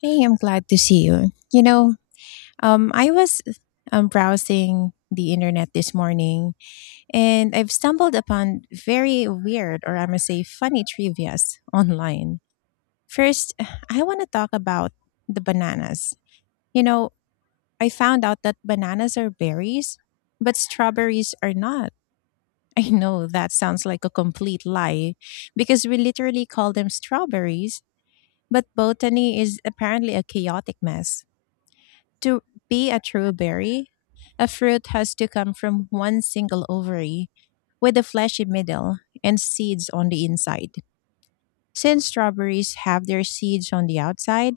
Hey, I'm glad to see you. I was browsing the internet this morning and I've stumbled upon very weird or I must say funny trivias online. First, I want to talk about the bananas. You know, I found out that bananas are berries, but strawberries are not. I know that sounds like a complete lie because we literally call them strawberries, but botany is apparently a chaotic mess. To be a true berry, a fruit has to come from one single ovary, with a fleshy middle and seeds on the inside. Since strawberries have their seeds on the outside,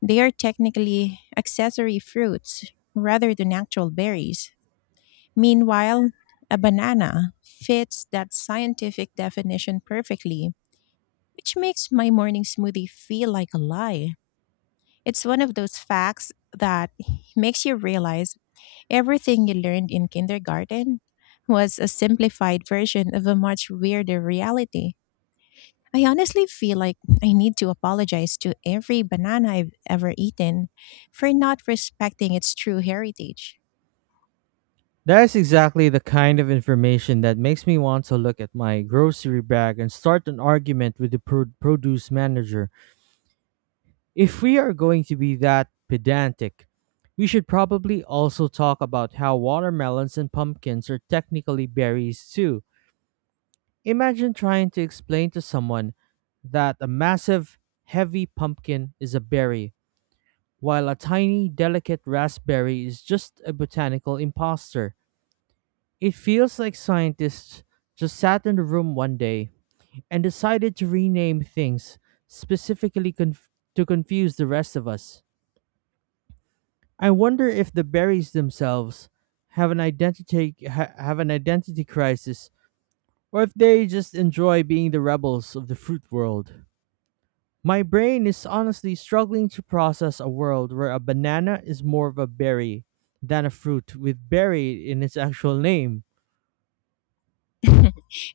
they are technically accessory fruits rather than actual berries. Meanwhile, a banana fits that scientific definition perfectly, which makes my morning smoothie feel like a lie. It's one of those facts that makes you realize everything you learned in kindergarten was a simplified version of a much weirder reality. I honestly feel like I need to apologize to every banana I've ever eaten for not respecting its true heritage. That is exactly the kind of information that makes me want to look at my grocery bag and start an argument with the produce manager. If we are going to be that pedantic, we should probably also talk about how watermelons and pumpkins are technically berries too. Imagine trying to explain to someone that a massive, heavy pumpkin is a berry, while a tiny, delicate raspberry is just a botanical imposter. It feels like scientists just sat in a room one day and decided to rename things specifically conf- to confuse the rest of us. I wonder if the berries themselves have an identity crisis or if they just enjoy being the rebels of the fruit world. My brain is honestly struggling to process a world where a banana is more of a berry than a fruit with berry in its actual name.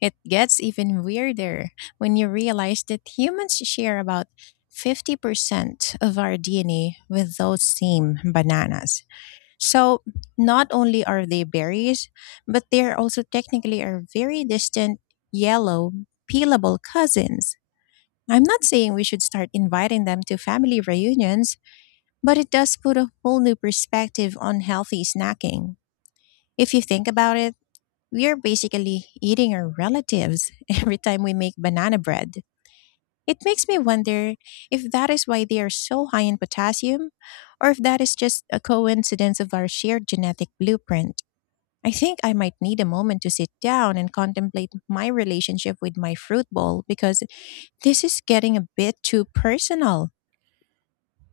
It gets even weirder when you realize that humans share about 50% of our DNA with those same bananas. So, not only are they berries, but they are also technically our very distant, yellow, peelable cousins. I'm not saying we should start inviting them to family reunions, but it does put a whole new perspective on healthy snacking. If you think about it, we are basically eating our relatives every time we make banana bread. It makes me wonder if that is why they are so high in potassium, or if that is just a coincidence of our shared genetic blueprint. I think I might need a moment to sit down and contemplate my relationship with my fruit bowl, because this is getting a bit too personal.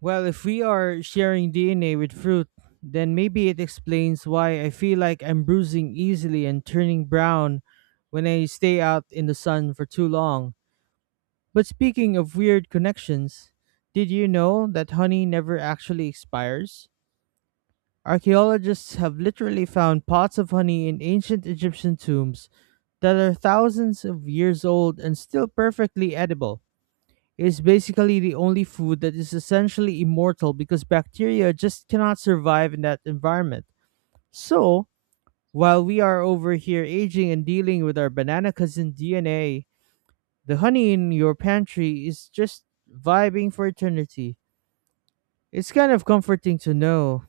Well, if we are sharing DNA with fruit, then maybe it explains why I feel like I'm bruising easily and turning brown when I stay out in the sun for too long. But speaking of weird connections, did you know that honey never actually expires? Archaeologists have literally found pots of honey in ancient Egyptian tombs that are thousands of years old and still perfectly edible. Is basically the only food that is essentially immortal because bacteria just cannot survive in that environment. So, while we are over here aging and dealing with our banana cousin DNA, the honey in your pantry is just vibing for eternity. It's kind of comforting to know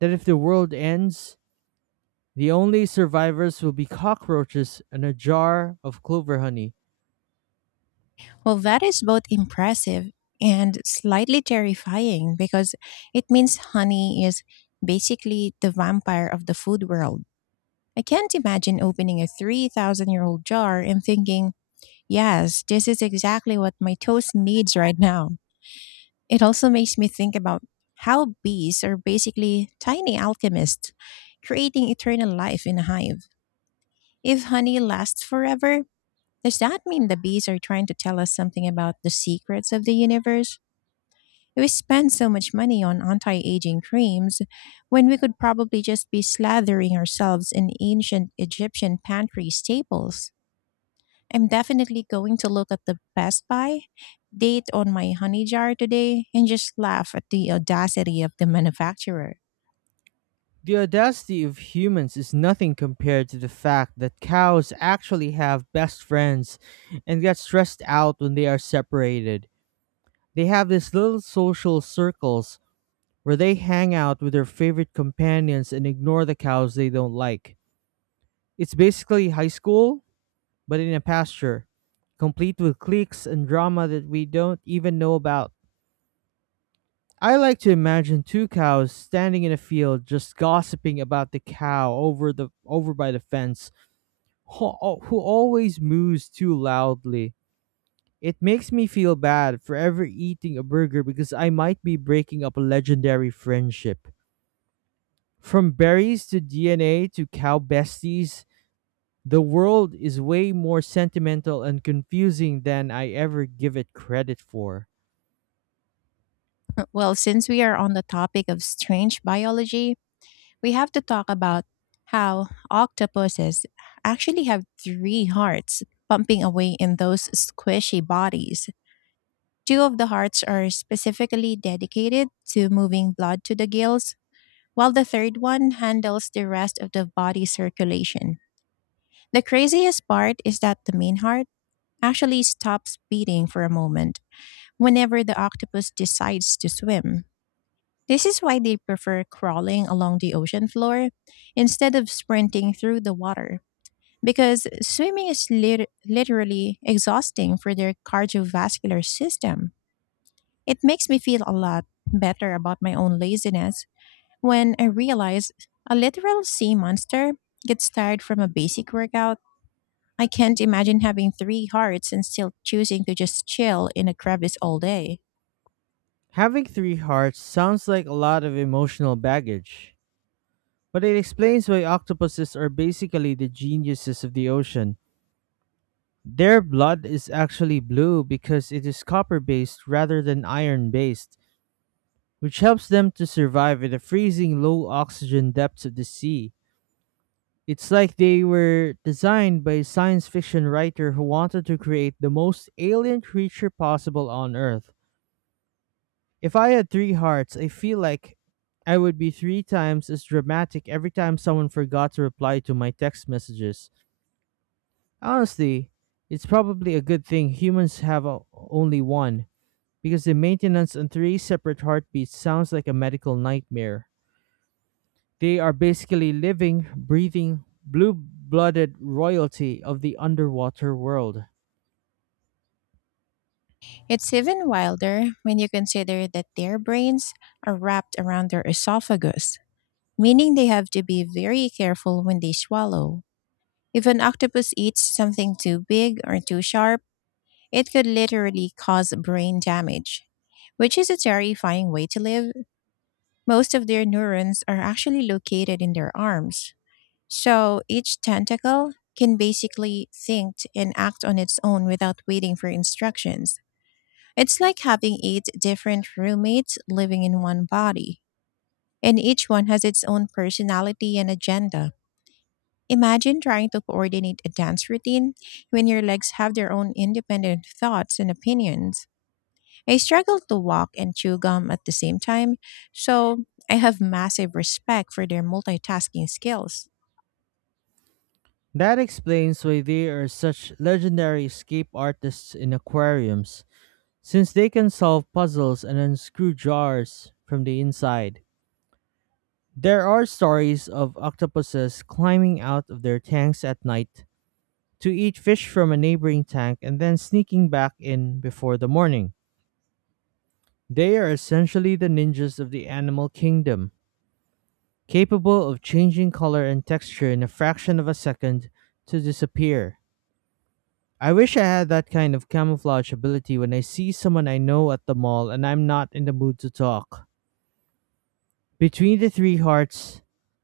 that if the world ends, the only survivors will be cockroaches and a jar of clover honey. Well, that is both impressive and slightly terrifying, because it means honey is basically the vampire of the food world. I can't imagine opening a 3,000 year old jar and thinking, yes, this is exactly what my toast needs right now. It also makes me think about how bees are basically tiny alchemists creating eternal life in a hive. If honey lasts forever, does that mean the bees are trying to tell us something about the secrets of the universe? We spend so much money on anti aging creams when we could probably just be slathering ourselves in ancient Egyptian pantry staples. I'm definitely going to look at the Best Buy date on my honey jar today and just laugh at the audacity of the manufacturer. The audacity of humans is nothing compared to the fact that cows actually have best friends and get stressed out when they are separated. They have these little social circles where they hang out with their favorite companions and ignore the cows they don't like. It's basically high school, but in a pasture, complete with cliques and drama that we don't even know about. I like to imagine two cows standing in a field just gossiping about the cow over by the fence who always moos too loudly. It makes me feel bad for ever eating a burger because I might be breaking up a legendary friendship. From berries to DNA to cow besties, the world is way more sentimental and confusing than I ever give it credit for. Well, since we are on the topic of strange biology, we have to talk about how octopuses actually have three hearts pumping away in those squishy bodies. Two of the hearts are specifically dedicated to moving blood to the gills, while the third one handles the rest of the body circulation. The craziest part is that the main heart actually stops beating for a moment whenever the octopus decides to swim. This is why they prefer crawling along the ocean floor instead of sprinting through the water, because swimming is literally exhausting for their cardiovascular system. It makes me feel a lot better about my own laziness when I realize a literal sea monster gets tired from a basic workout. I can't imagine having three hearts and still choosing to just chill in a crevice all day. Having three hearts sounds like a lot of emotional baggage, but it explains why octopuses are basically the geniuses of the ocean. Their blood is actually blue because it is copper based rather than iron based, which helps them to survive in the freezing low oxygen depths of the sea. It's like they were designed by a science fiction writer who wanted to create the most alien creature possible on Earth. If I had three hearts, I feel like I would be three times as dramatic every time someone forgot to reply to my text messages. Honestly, it's probably a good thing humans have only one, because the maintenance on three separate heartbeats sounds like a medical nightmare. They are basically living, breathing, blue blooded royalty of the underwater world. It's even wilder when you consider that their brains are wrapped around their esophagus, meaning they have to be very careful when they swallow. If an octopus eats something too big or too sharp, it could literally cause brain damage, which is a terrifying way to live. Most of their neurons are actually located in their arms, so each tentacle can basically think and act on its own without waiting for instructions. It's like having eight different roommates living in one body, and each one has its own personality and agenda. Imagine trying to coordinate a dance routine when your legs have their own independent thoughts and opinions. I struggle to walk and chew gum at the same time, so I have massive respect for their multitasking skills. That explains why they are such legendary escape artists in aquariums, since they can solve puzzles and unscrew jars from the inside. There are stories of octopuses climbing out of their tanks at night to eat fish from a neighboring tank and then sneaking back in before the morning. They are essentially the ninjas of the animal kingdom, capable of changing color and texture in a fraction of a second to disappear. I wish I had that kind of camouflage ability when I see someone I know at the mall and I'm not in the mood to talk. Between the three hearts,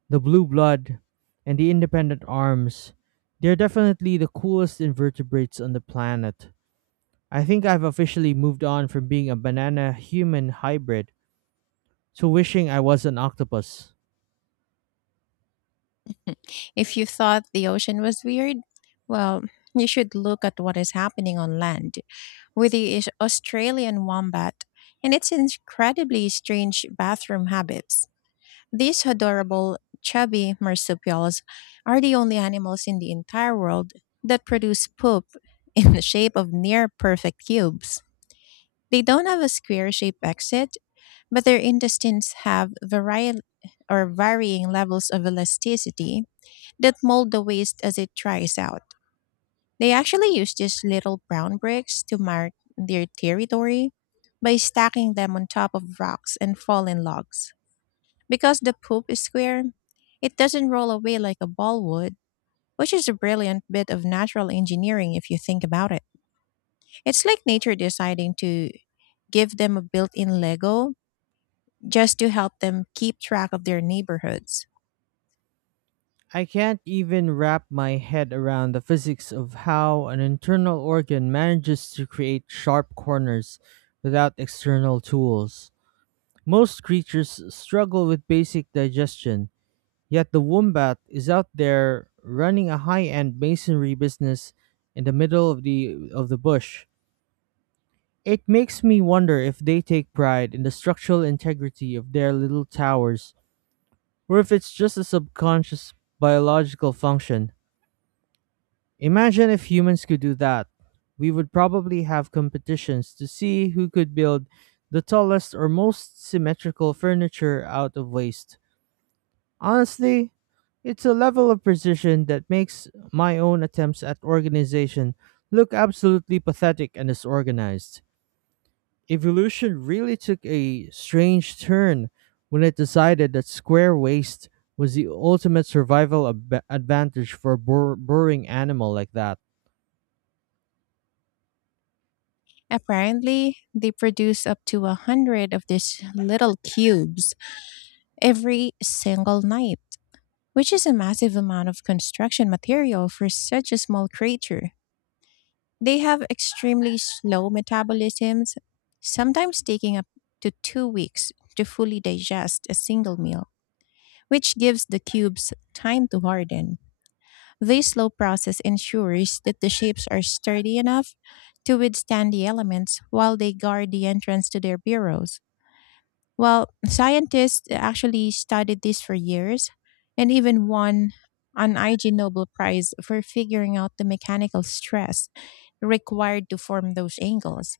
the blue blood, and the independent arms, they're definitely the coolest invertebrates on the planet. I think I've officially moved on from being a banana human hybrid to wishing I was an octopus. If you thought the ocean was weird, well, you should look at what is happening on land with the Australian wombat and its incredibly strange bathroom habits. These adorable, chubby marsupials are the only animals in the entire world that produce poop in the shape of near perfect cubes. They don't have a square shaped exit, but their intestines have variety or varying levels of elasticity that mold the waste as it dries out. They actually use these little brown bricks to mark their territory by stacking them on top of rocks and fallen logs. Because the poop is square, it doesn't roll away like a ball would, which is a brilliant bit of natural engineering if you think about it. It's like nature deciding to give them a built in Lego just to help them keep track of their neighborhoods. I can't even wrap my head around the physics of how an internal organ manages to create sharp corners without external tools. Most creatures struggle with basic digestion, yet the wombat is out there running a high-end masonry business in the middle of the bush. It makes me wonder if they take pride in the structural integrity of their little towers, or if it's just a subconscious biological function. Imagine if humans could do that. We would probably have competitions to see who could build the tallest or most symmetrical furniture out of waste. Honestly, it's a level of precision that makes my own attempts at organization look absolutely pathetic and disorganized. Evolution really took a strange turn when it decided that square waist was the ultimate advantage for a burrowing animal like that. Apparently, they produce up to 100 of these little cubes every single night, which is a massive amount of construction material for such a small creature. They have extremely slow metabolisms, sometimes taking up to 2 weeks to fully digest a single meal, which gives the cubes time to harden. This slow process ensures that the shapes are sturdy enough to withstand the elements while they guard the entrance to their burrows. Well, scientists actually studied this for years and even won an IG Nobel Prize for figuring out the mechanical stress required to form those angles.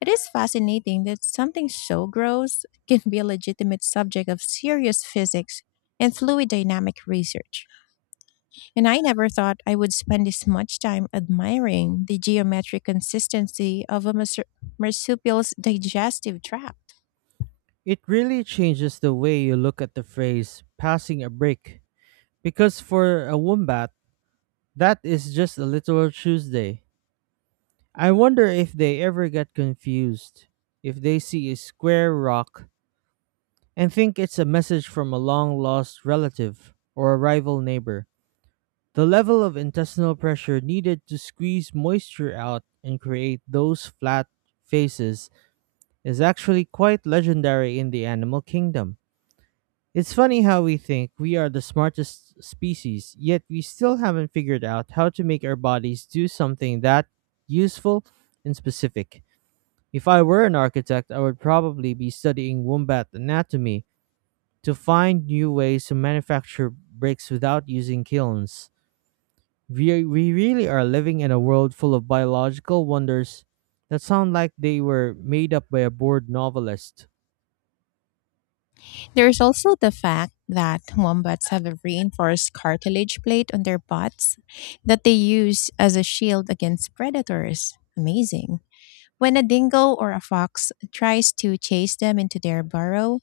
It is fascinating that something so gross can be a legitimate subject of serious physics and fluid dynamic research. And I never thought I would spend this much time admiring the geometric consistency of a marsupial's digestive tract. It really changes the way you look at the phrase passing a brick, because for a wombat, that is just a literal Tuesday. I wonder if they ever get confused, if they see a square rock and think it's a message from a long lost relative or a rival neighbor. The level of intestinal pressure needed to squeeze moisture out and create those flat faces is actually quite legendary in the animal kingdom. It's funny how we think we are the smartest species, yet we still haven't figured out how to make our bodies do something that useful and specific. If I were an architect, I would probably be studying wombat anatomy to find new ways to manufacture bricks without using kilns. We really are living in a world full of biological wonders that sound like they were made up by a bored novelist. There's also the fact that wombats have a reinforced cartilage plate on their butts that they use as a shield against predators. Amazing. When a dingo or a fox tries to chase them into their burrow,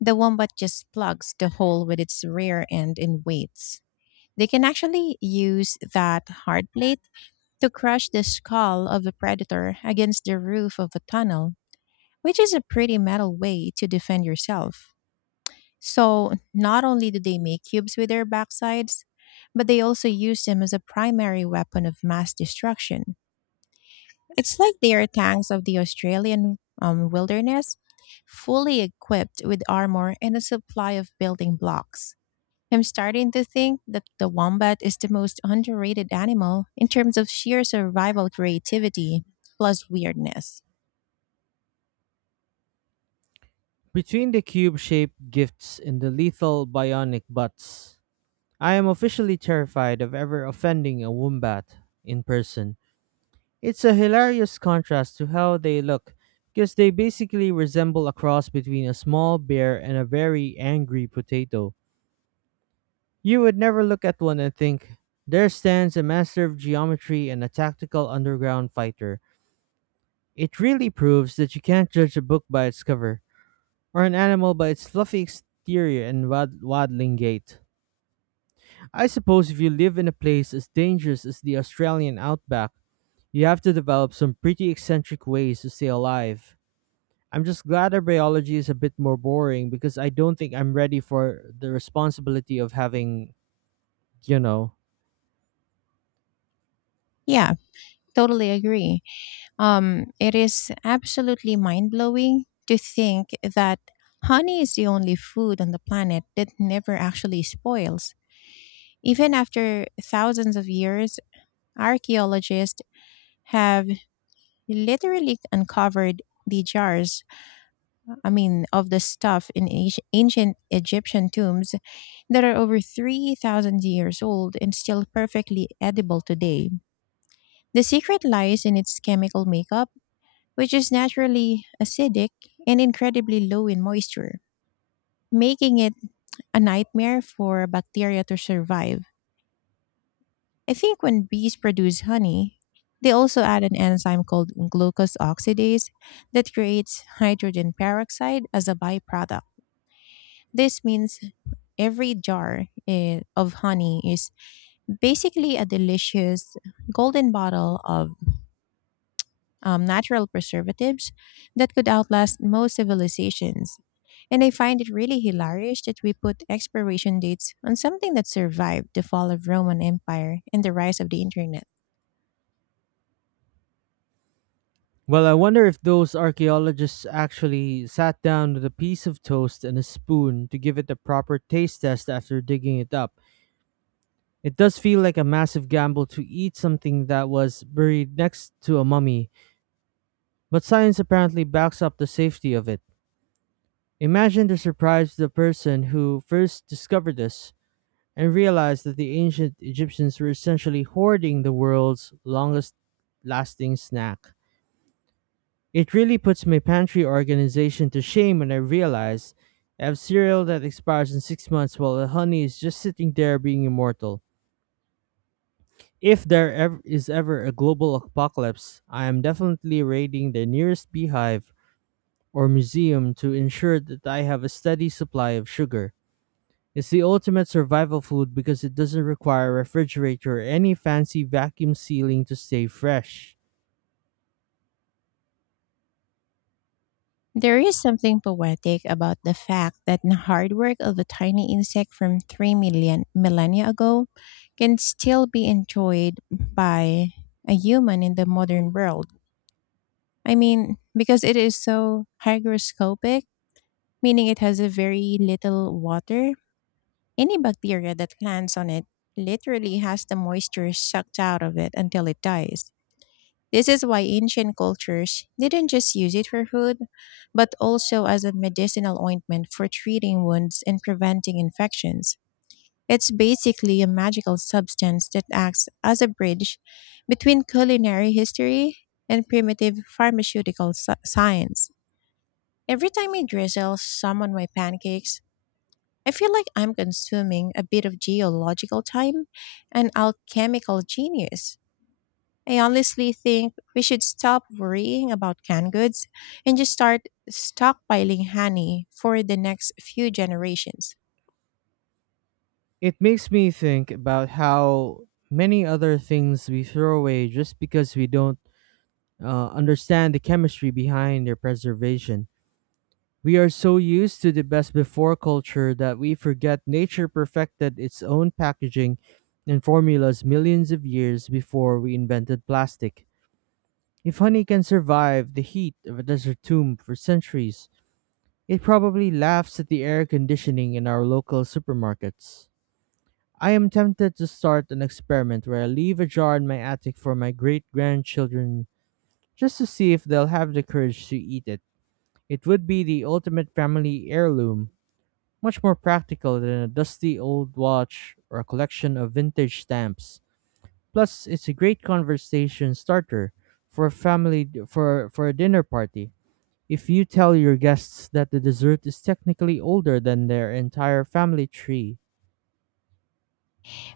the wombat just plugs the hole with its rear end and waits. They can actually use that hard plate to crush the skull of a predator against the roof of a tunnel, which is a pretty metal way to defend yourself. So, not only do they make cubes with their backsides, but they also use them as a primary weapon of mass destruction. It's like they are tanks of the Australian wilderness, fully equipped with armor and a supply of building blocks. I'm starting to think that the wombat is the most underrated animal in terms of sheer survival creativity plus weirdness. Between the cube shaped gifts and the lethal bionic butts, I am officially terrified of ever offending a wombat in person. It's a hilarious contrast to how they look, because they basically resemble a cross between a small bear and a very angry potato. You would never look at one and think, there stands a master of geometry and a tactical underground fighter. It really proves that you can't judge a book by its cover, or an animal by its fluffy exterior and waddling gait. I suppose if you live in a place as dangerous as the Australian outback, you have to develop some pretty eccentric ways to stay alive. I'm just glad our biology is a bit more boring, because I don't think I'm ready for the responsibility of having, you know, Yeah, totally agree. It is absolutely mind blowing to think that honey is the only food on the planet that never actually spoils. Even after thousands of years, archaeologists have literally uncovered the jars, I mean, of the stuff in ancient Egyptian tombs that are over 3,000 years old and still perfectly edible today. The secret lies in its chemical makeup, which is naturally acidic and incredibly low in moisture, making it a nightmare for bacteria to survive. I think when bees produce honey, they also add an enzyme called glucose oxidase that creates hydrogen peroxide as a byproduct. This means every jar of honey is basically a delicious golden bottle of natural preservatives that could outlast most civilizations. And I find it really hilarious that we put expiration dates on something that survived the fall of Roman Empire and the rise of the internet. well, I wonder if those archaeologists actually sat down with a piece of toast and a spoon to give it the proper taste test after digging it up. It does feel like a massive gamble to eat something that was buried next to a mummy, but science apparently backs up the safety of it. Imagine the surprise of the person who first discovered this and realized that the ancient Egyptians were essentially hoarding the world's longest lasting snack. It really puts my pantry organization to shame when I realize I have cereal that expires in 6 months while the honey is just sitting there being immortal. If there ever is ever a global apocalypse, I am definitely raiding the nearest beehive or museum to ensure that I have a steady supply of sugar. It's the ultimate survival food because it doesn't require a refrigerator or any fancy vacuum sealing to stay fresh. There is something poetic about the fact that the hard work of a tiny insect from 3 million millennia ago can still be enjoyed by a human in the modern world. I mean, because it is so hygroscopic, meaning it has a very little water. Any bacteria that lands on it literally has the moisture sucked out of it until it dies. This is why ancient cultures didn't just use it for food, but also as a medicinal ointment for treating wounds and preventing infections. It's basically a magical substance that acts as a bridge between culinary history and primitive pharmaceutical science. Every time I drizzle some on my pancakes, I feel like I'm consuming a bit of geological time and alchemical genius. I honestly think we should stop worrying about canned goods and just start stockpiling honey for the next few generations. It makes me think about how many other things we throw away just because we don't understand the chemistry behind their preservation. We are so used to the best before culture that we forget nature perfected its own packaging and formulas millions of years before we invented plastic. If honey can survive the heat of a desert tomb for centuries, it probably laughs at the air conditioning in our local supermarkets. I am tempted to start an experiment where I leave a jar in my attic for my great grandchildren, just to see if they'll have the courage to eat it. It would be the ultimate family heirloom, much more practical than a dusty old watch or a collection of vintage stamps. Plus, it's a great conversation starter for a family for a dinner party. If you tell your guests that the dessert is technically older than their entire family tree,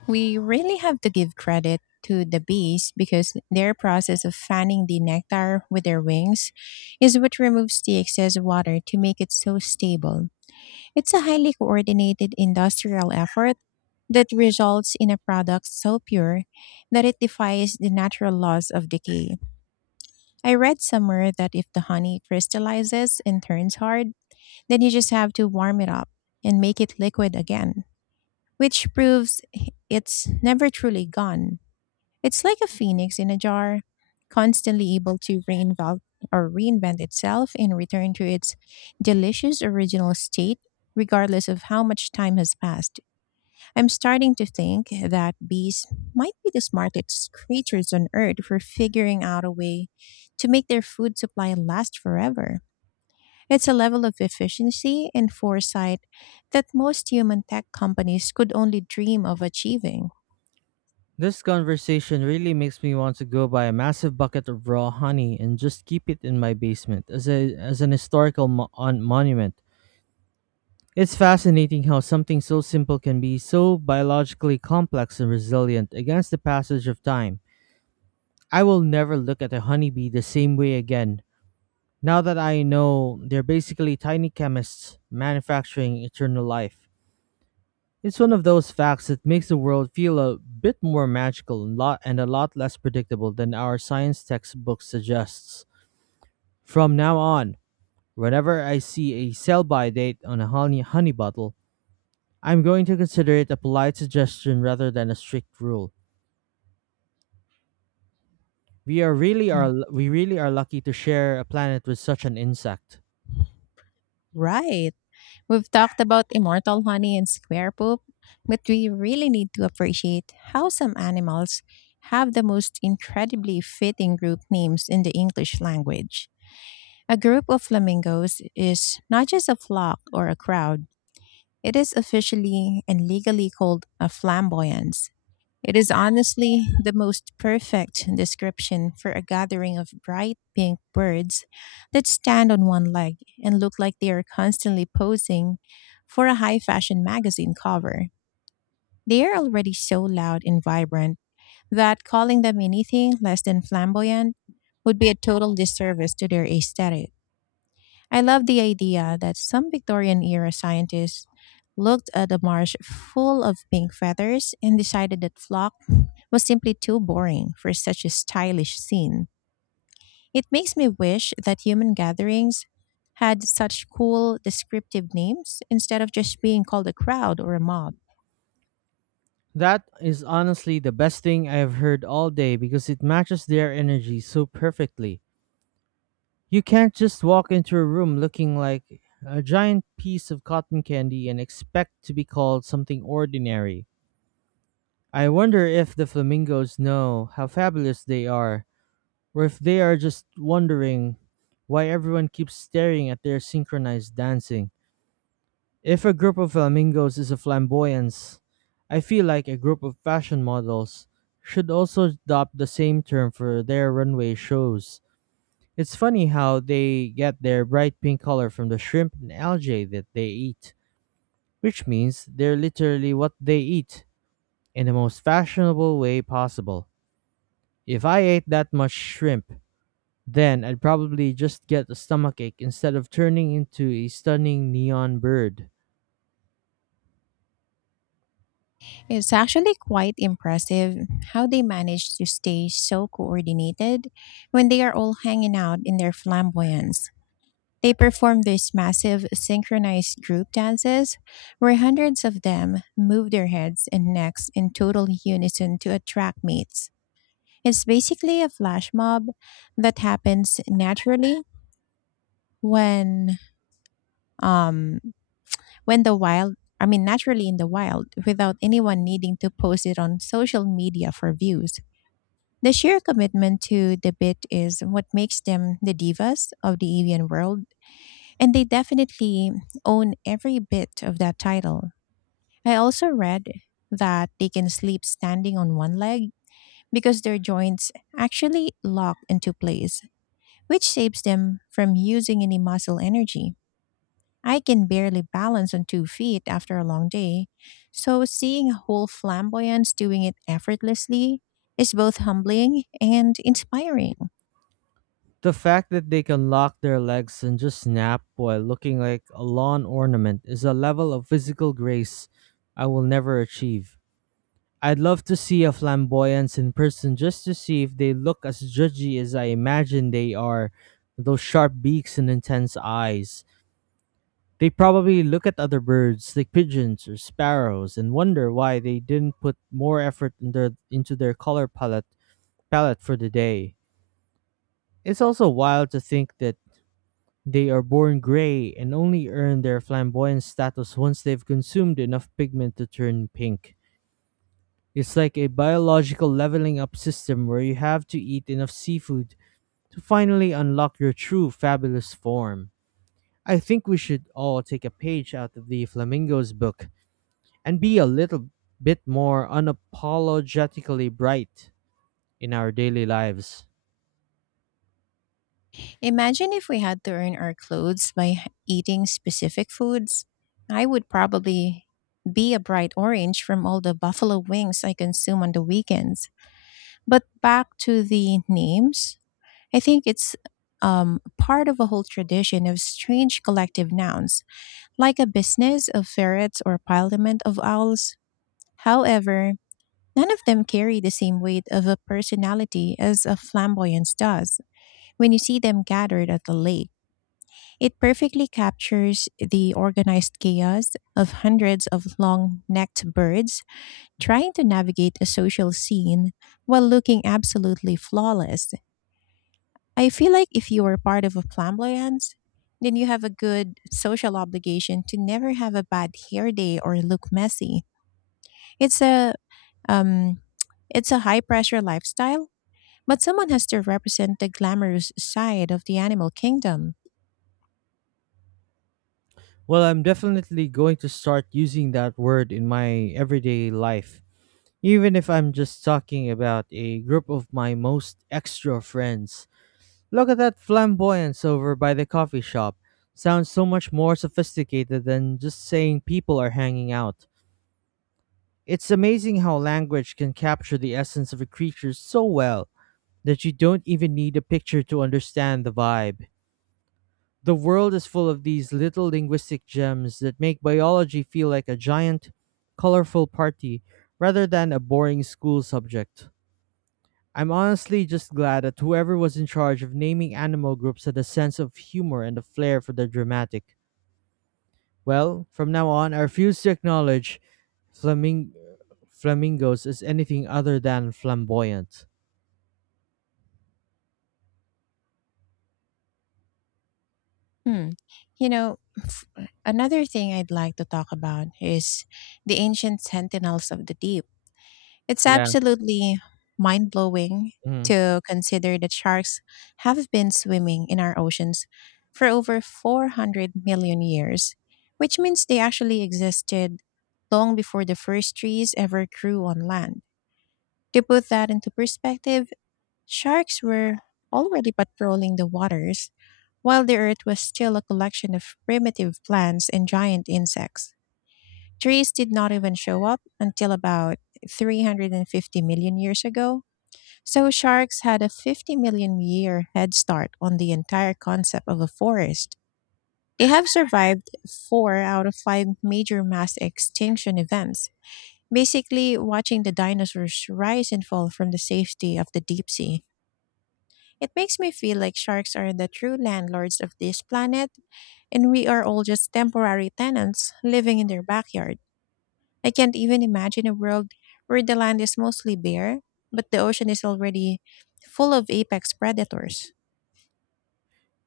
We really have to give credit to the bees because their process of fanning the nectar with their wings is what removes the excess water to make it so stable. It's a highly coordinated industrial effort that results in a product so pure that it defies the natural laws of decay. I read somewhere that if the honey crystallizes and turns hard, then you just have to warm it up and make it liquid again, which proves it's never truly gone. It's like a phoenix in a jar, constantly able to reinvent itself and return to its delicious original state regardless of how much time has passed. I'm starting to think that bees might be the smartest creatures on earth for figuring out a way to make their food supply last forever. It's a level of efficiency and foresight that most human tech companies could only dream of achieving. this conversation really makes me want to go buy a massive bucket of raw honey and just keep it in my basement as a as an historical mo- on monument. It's fascinating how something so simple can be so biologically complex and resilient against the passage of time. I will never look at a honeybee the same way again, now that I know they're basically tiny chemists manufacturing eternal life. It's one of those facts that makes the world feel a bit more magical and, a lot less predictable than our science textbook suggests. From now on, whenever I see a sell by date on a honey bottle, I'm going to consider it a polite suggestion rather than a strict rule. We are really Mm. are we really are lucky to share a planet with such an insect. Right. We've talked about immortal honey and square poop, but we really need to appreciate how some animals have the most incredibly fitting group names in the English language. A group of flamingos is not just a flock or a crowd. It is officially and legally called a flamboyance. It is honestly the most perfect description for a gathering of bright pink birds that stand on one leg and look like they are constantly posing for a high fashion magazine cover. They are already so loud and vibrant that calling them anything less than flamboyant would be a total disservice to their aesthetic. I love the idea that some Victorian era scientists looked at a marsh full of pink feathers and decided that flock was simply too boring for such a stylish scene. It makes me wish that human gatherings had such cool descriptive names instead of just being called a crowd or a mob. That is honestly the best thing I have heard all day because it matches their energy so perfectly. You can't just walk into a room looking like a giant piece of cotton candy and expect to be called something ordinary. I wonder if the flamingos know how fabulous they are, or if they are just wondering why everyone keeps staring at their synchronized dancing. If a group of flamingos is a flamboyance, I feel like a group of fashion models should also adopt the same term for their runway shows. It's funny how they get their bright pink color from the shrimp and algae that they eat, which means they're literally what they eat in the most fashionable way possible. If I ate that much shrimp, then I'd probably just get a stomachache instead of turning into a stunning neon bird. It's actually quite impressive how they manage to stay so coordinated when they are all hanging out in their flamboyance. They performed these massive synchronized group dances where hundreds of them move their heads and necks in total unison to attract mates. It's basically a flash mob that happens naturally when um when the wild I mean, naturally in the wild, without anyone needing to post it on social media for views. The sheer commitment to the bit is what makes them the divas of the avian world, and they definitely own every bit of that title. I also read that they can sleep standing on one leg because their joints actually lock into place, which saves them from using any muscle energy. I can barely balance on 2 feet after a long day, so seeing a whole flamboyance doing it effortlessly is both humbling and inspiring. The fact that they can lock their legs and just snap while looking like a lawn ornament is a level of physical grace I will never achieve. I'd love to see a flamboyance in person just to see if they look as judgy as I imagine they are. With those sharp beaks and intense eyes. They probably look at other birds, like pigeons or sparrows, and wonder why they didn't put more effort into their color palette for the day. It's also wild to think that they are born gray and only earn their flamboyant status once they've consumed enough pigment to turn pink. It's like a biological leveling up system where you have to eat enough seafood to finally unlock your true fabulous form. I think we should all take a page out of the Flamingo's book and be a little bit more unapologetically bright in our daily lives. Imagine if we had to earn our clothes by eating specific foods. I would probably be a bright orange from all the buffalo wings I consume on the weekends. But back to the names, I think it's part of a whole tradition of strange collective nouns, like a business of ferrets or parliament of owls. However, none of them carry the same weight of a personality as a flamboyance does when you see them gathered at the lake. It perfectly captures the organized chaos of hundreds of long necked birds trying to navigate a social scene while looking absolutely flawless. I feel like if you are part of a flamboyance, then you have a good social obligation to never have a bad hair day or look messy. It's a um, it's a high pressure lifestyle, but someone has to represent the glamorous side of the animal kingdom. Well, I'm definitely going to start using that word in my everyday life, even if I'm just talking about a group of my most extra friends. Look at that flamboyance over by the coffee shop. Sounds so much more sophisticated than just saying people are hanging out. It's amazing how language can capture the essence of a creature so well that you don't even need a picture to understand the vibe. The world is full of these little linguistic gems that make biology feel like a giant, colorful party rather than a boring school subject. I'm honestly just glad that whoever was in charge of naming animal groups had a sense of humor and a flair for the dramatic. Well, from now on, I refuse to acknowledge flaming- flamingos as anything other than flamboyant. Hmm. You know, f- Another thing I'd like to talk about is the ancient sentinels of the deep. It's Yeah. absolutely mind blowing Mhm. to consider that sharks have been swimming in our oceans for over 400 million years, which means they actually existed long before the first trees ever grew on land. To put that into perspective, sharks were already patrolling the waters, while the earth was still a collection of primitive plants and giant insects. Trees did not even show up until about 350 million years ago, so sharks had a 50 million year head start on the entire concept of a forest. They have survived four out of five major mass extinction events, basically watching the dinosaurs rise and fall from the safety of the deep sea. It makes me feel like sharks are the true landlords of this planet, and we are all just temporary tenants living in their backyard. I can't even imagine a world where the land is mostly bare, but the ocean is already full of apex predators.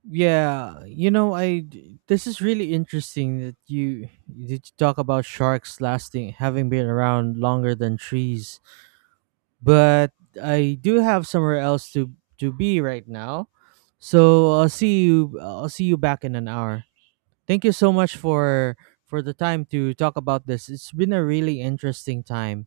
Yeah, this is really interesting that you talk about sharks lasting having been around longer than trees. But I do have somewhere else to be right now. So I'll see you. I'll see you back in an hour. Thank you so much for the time to talk about this. It's been a really interesting time.